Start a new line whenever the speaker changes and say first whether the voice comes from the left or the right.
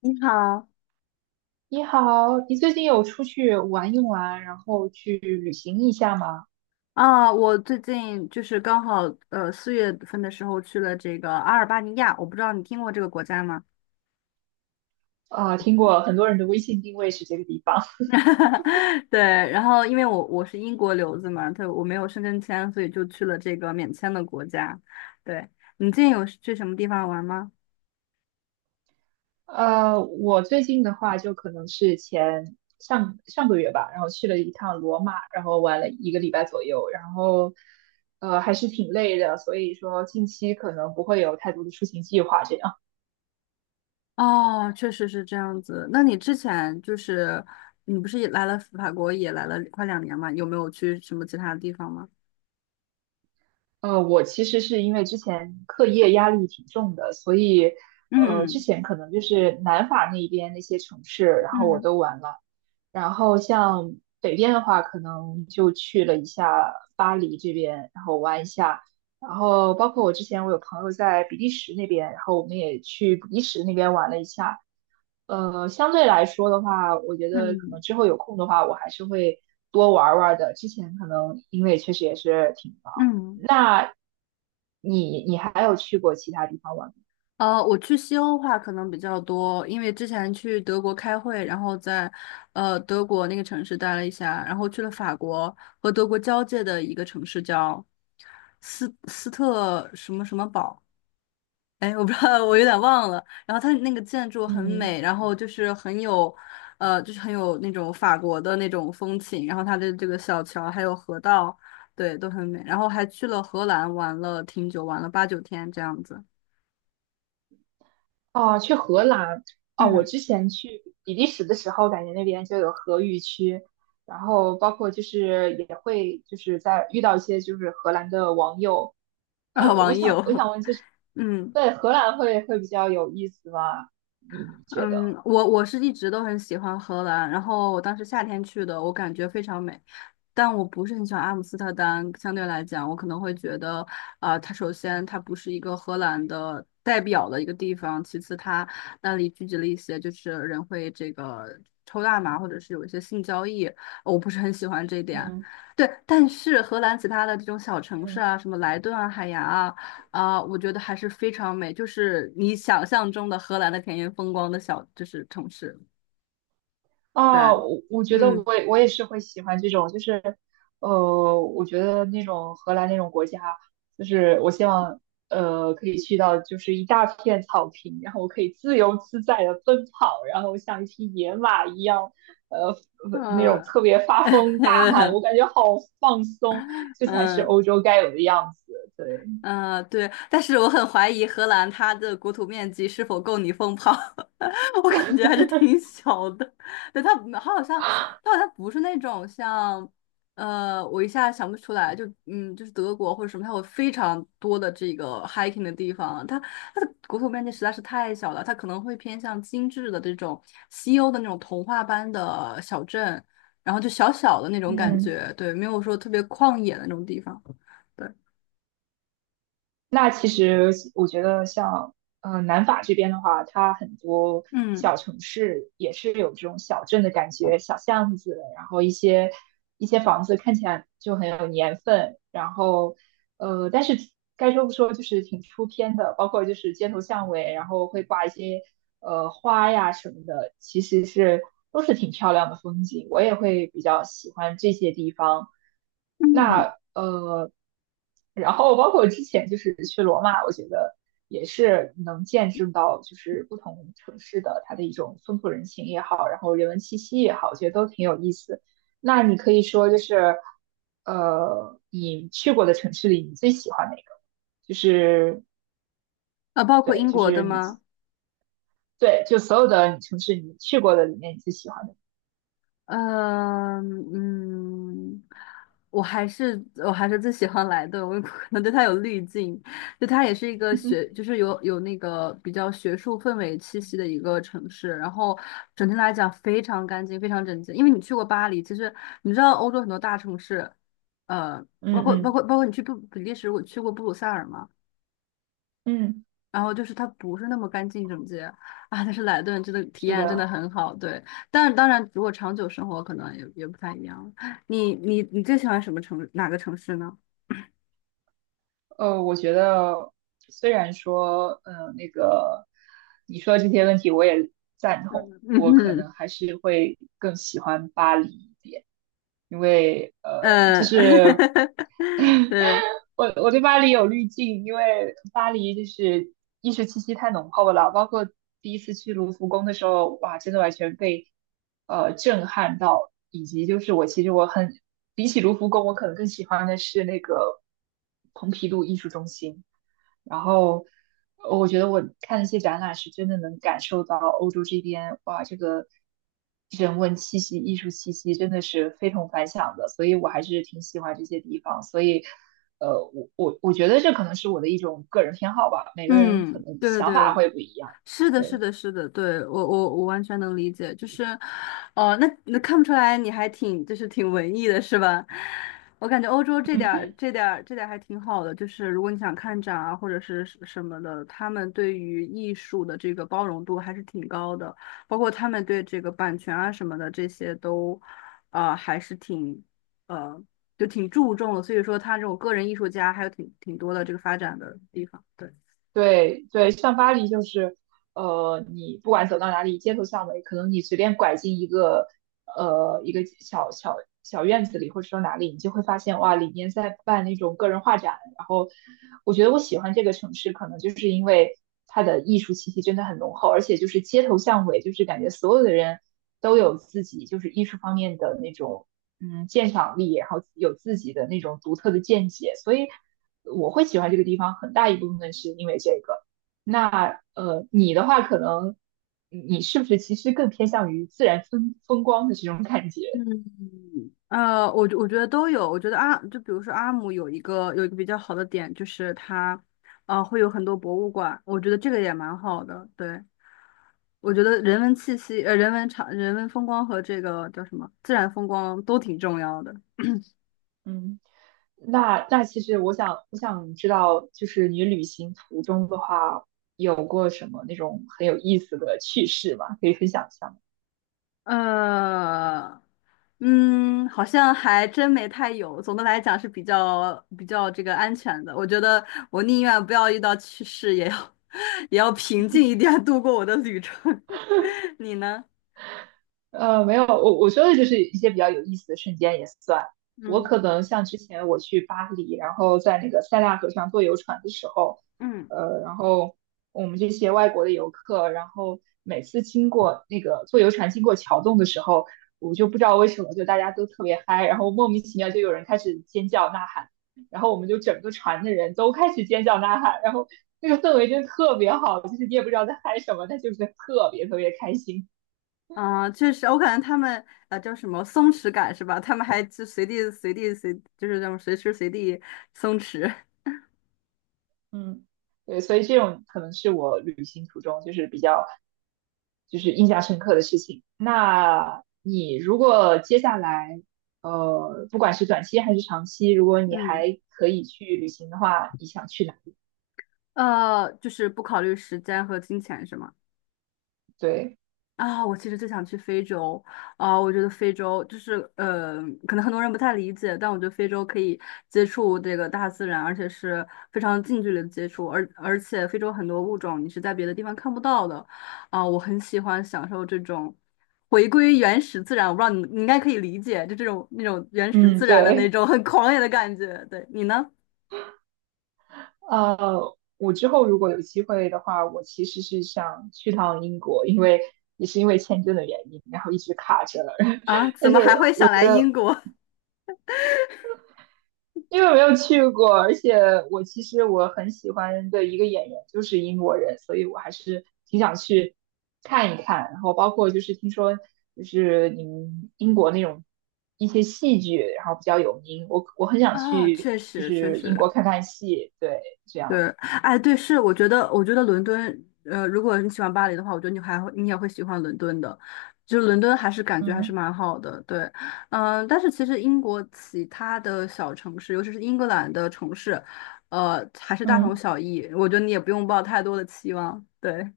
left: 你好
right: 你好，你最近有出去玩一玩，然后去旅行一下吗？
left: 啊，我最近就是刚好四月份的时候去了这个阿尔巴尼亚，我不知道你听过这个国家吗？
right: 啊、听过很多人的微信定位是这个地方。
left: 对，然后因为我是英国留子嘛，他我没有申根签，所以就去了这个免签的国家。对，你最近有去什么地方玩吗？
right: 我最近的话，就可能是前上上个月吧，然后去了一趟罗马，然后玩了一个礼拜左右，然后还是挺累的，所以说近期可能不会有太多的出行计划这样。
left: 哦，确实是这样子。那你之前就是你不是也来了法国，也来了快两年嘛？有没有去什么其他的地方吗？
right: 我其实是因为之前课业压力挺重的，所以之
left: 嗯
right: 前可能就是南法那边那些城市，然后我
left: 嗯
right: 都玩了。然后像北边的话，可能就去了一下巴黎这边，然后玩一下。然后包括我之前有朋友在比利时那边，然后我们也去比利时那边玩了一下。相对来说的话，我觉得可能
left: 嗯
right: 之后有空的话，我还是会多玩玩的。之前可能因为确实也是挺
left: 嗯
right: 忙。
left: 嗯。
right: 那你还有去过其他地方玩吗？
left: 我去西欧的话可能比较多，因为之前去德国开会，然后在德国那个城市待了一下，然后去了法国和德国交界的一个城市叫斯特什么什么堡，哎，我不知道，我有点忘了。然后它那个建筑很
right: 嗯。
left: 美，然后就是很有，就是很有那种法国的那种风情，然后它的这个小桥还有河道，对，都很美。然后还去了荷兰玩了挺久，玩了八九天这样子。
right: 哦，去荷兰。哦，我
left: 嗯，
right: 之前去比利时的时候，感觉那边就有荷语区，然后包括就是也会就是在遇到一些就是荷兰的网友，
left: 啊，
right: 我
left: 网
right: 想我
left: 友。
right: 想问就是，
left: 嗯
right: 对荷兰会比较有意思吗？你你觉得？
left: 嗯，我是一直都很喜欢荷兰，然后我当时夏天去的，我感觉非常美，但我不是很喜欢阿姆斯特丹。相对来讲，我可能会觉得，啊、它首先它不是一个荷兰的代表的一个地方，其次它那里聚集了一些就是人会这个抽大麻或者是有一些性交易，我不是很喜欢这一点。
right: 嗯
left: 对，但是荷兰其他的这种小城市
right: 嗯。
left: 啊，什么莱顿啊、海牙啊。啊，我觉得还是非常美，就是你想象中的荷兰的田园风光的小，就是城市。对，
right: 啊，我觉得
left: 嗯，
right: 我也是会喜欢这种，就是，我觉得那种荷兰那种国家，就是我希望，可以去到就是一大片草坪，然后我可以自由自在的奔跑，然后像一匹野马一样，那种
left: 呃，
right: 特别 发疯大喊，我感觉好放松，这才是
left: 嗯。
right: 欧洲该有的样子，对。
left: 嗯，对，但是我很怀疑荷兰它的国土面积是否够你疯跑，我感觉还是挺 小的。对，它好像它好像不是那种像，我一下想不出来，就嗯，就是德国或者什么，它有非常多的这个 hiking 的地方，它它的国土面积实在是太小了，它可能会偏向精致的这种西欧的那种童话般的小镇，然后就小小的那种感
right: 嗯。
left: 觉，对，没有说特别旷野的那种地方，对，
right: 那其实我觉得像，南法这边的话，它很多
left: 嗯。
right: 小城市也是有这种小镇的感觉，小巷子，然后一些房子看起来就很有年份，然后，但是该说不说，就是挺出片的，包括就是街头巷尾，然后会挂一些花呀什么的，其实是都是挺漂亮的风景，我也会比较喜欢这些地方。
left: 嗯，
right: 那然后包括之前就是去罗马，我觉得也是能见证到，就是不同城市的它的一种风土人情也好，然后人文气息也好，我觉得都挺有意思。那你可以说就是，你去过的城市里，你最喜欢哪个？就是
left: 啊，包括
right: 对，
left: 英
right: 就
left: 国的
right: 是你
left: 吗？
right: 对，就所有的城市你去过的里面，你最喜欢的。
left: 呃，嗯，我还是我还是最喜欢莱顿，我可能对它有滤镜，就它也是一个学，就 是有那个比较学术氛围气息的一个城市，然后整体来讲非常干净，非常整洁。因为你去过巴黎，其实你知道欧洲很多大城市，呃，包
right: 嗯
left: 括包
right: 嗯
left: 括包括你去布比利时，我去过布鲁塞尔吗？
right: 嗯，
left: 然后就是它不是那么干净整洁啊，但是莱顿真的体
right: 是
left: 验真的
right: 的。
left: 很好，对。但当然，如果长久生活，可能也不太一样。你最喜欢什么城哪个城市呢？
right: 我觉得虽然说，嗯、那个你说的这些问题我也赞同，
left: 嗯
right: 我可
left: 嗯
right: 能还是会更喜欢巴黎一点，因为
left: 嗯，
right: 就是。
left: 对，
right: 我对巴黎有滤镜，因为巴黎就是艺术气息太浓厚了，包括第一次去卢浮宫的时候，哇，真的完全被震撼到，以及就是我其实很比起卢浮宫，我可能更喜欢的是那个蓬皮杜艺术中心。然后我觉得我看那些展览是真的能感受到欧洲这边，哇，这个人文气息、艺术气息真的是非同凡响的，所以我还是挺喜欢这些地方。所以，我觉得这可能是我的一种个人偏好吧，每个人可
left: 嗯，
right: 能
left: 对对
right: 想法
left: 对，
right: 会不一样。
left: 是的，是
right: 对。
left: 的，是的，对，我完全能理解，就是，哦，那那看不出来你还挺就是挺文艺的是吧？我感觉欧洲这点儿还挺好的，就是如果你想看展啊或者是什么的，他们对于艺术的这个包容度还是挺高的，包括他们对这个版权啊什么的这些都，啊，还是挺呃就挺注重的，所以说他这种个人艺术家还有挺多的这个发展的地方，对。
right: 对对，像巴黎就是，你不管走到哪里，街头巷尾，可能你随便拐进一个，一个小小院子里，或者说哪里，你就会发现，哇，里面在办那种个人画展。然后，我觉得我喜欢这个城市，可能就是因为它的艺术气息真的很浓厚，而且就是街头巷尾，就是感觉所有的人都有自己就是艺术方面的那种，嗯，鉴赏力，然后有自己的那种独特的见解，所以。我会喜欢这个地方，很大一部分是因为这个。那你的话可能你是不是其实更偏向于自然风光的这种感觉？
left: 嗯。我我觉得都有。我觉得阿就比如说阿姆有一个比较好的点，就是它，会有很多博物馆。我觉得这个也蛮好的。对，我觉得人文气息、人文场、人文风光和这个叫什么自然风光都挺重要的。
right: 嗯，那那其实我想知道，就是你旅行途中的话，有过什么那种很有意思的趣事吗？可以分享一下吗？
left: 呃，嗯，好像还真没太有。总的来讲是比较这个安全的。我觉得我宁愿不要遇到趣事，也要 也要平静一点度过我的旅程。你呢？
right: 没有，我说的就是一些比较有意思的瞬间也算。我可
left: 嗯。
right: 能像之前我去巴黎，然后在那个塞纳河上坐游船的时候，
left: 嗯，
right: 然后我们这些外国的游客，然后每次经过那个坐游船经过桥洞的时候，我就不知道为什么就大家都特别嗨，然后莫名其妙就有人开始尖叫呐喊，然后我们就整个船的人都开始尖叫呐喊，然后那个氛围真的特别好，就是你也不知道在嗨什么，但就是特别特别开心。
left: 啊、确实，我感觉他们叫什么松弛感是吧？他们还就随地随地随，就是这种随时随地松弛。
right: 嗯，对，所以这种可能是我旅行途中就是比较就是印象深刻的事情。那你如果接下来，不管是短期还是长期，如果你
left: 嗯，
right: 还可以去旅行的话，你想去哪里？
left: 就是不考虑时间和金钱是吗？
right: 对，
left: 啊，我其实就想去非洲啊，我觉得非洲就是，可能很多人不太理解，但我觉得非洲可以接触这个大自然，而且是非常近距离的接触，而且非洲很多物种你是在别的地方看不到的，啊，我很喜欢享受这种回归原始自然，我不知道你应该可以理解，就这种那种原始
right: 嗯，
left: 自然的那
right: 对，
left: 种很狂野的感觉，对，你呢？
right: 我之后如果有机会的话，我其实是想去趟英国，因为也是因为签证的原因，然后一直卡着了。
left: 啊，怎
right: 但
left: 么
right: 是
left: 还会
right: 我
left: 想
right: 觉
left: 来
right: 得。
left: 英国？
right: 因为没有去过，而且我其实很喜欢的一个演员就是英国人，所以我还是挺想去看一看。然后包括就是听说就是你们英国那种一些戏剧，然后比较有名，我很 想
left: 啊，
right: 去
left: 确
right: 就
left: 实确
right: 是英
left: 实，
right: 国看看戏，对，这
left: 对，
right: 样，
left: 哎，对，是，我觉得伦敦，如果你喜欢巴黎的话，我觉得你也会喜欢伦敦的，就是伦敦还是感觉还是
right: 嗯
left: 蛮好的，对，嗯、但是其实英国其他的小城市，尤其是英格兰的城市，还是大同
right: 嗯，
left: 小异，我觉得你也不用抱太多的期望，对，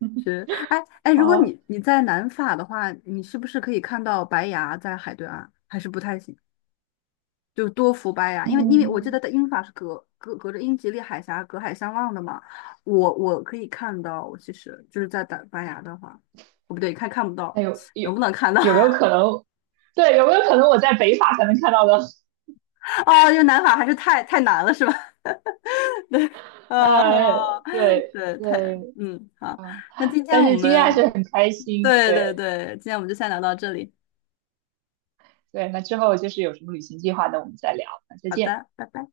left: 是，哎,如果
right: 好，
left: 你你在南法的话，你是不是可以看到白崖在海对岸，还是不太行？就多福白牙，因为我记
right: 嗯，
left: 得的英法是隔着英吉利海峡隔海相望的嘛，我我可以看到，我其实就是在打白牙的话，哦不对，看不到。
right: 那有
left: 能不能看到？
right: 有没有可能？对，有没有可能我在北法才能看到的？
left: 哦，因为南法还是太难了，是吧？对，呃，
right: 呃，对
left: 对，太，
right: 对。
left: 嗯，好，
right: 啊
left: 那今天
right: 但
left: 我
right: 是今天还是
left: 们，
right: 很开心。
left: 对对
right: 对
left: 对，今天我们就先聊到这里，
right: 对，那之后就是有什么旅行计划那我们再聊。那再
left: 好
right: 见。
left: 的，拜拜。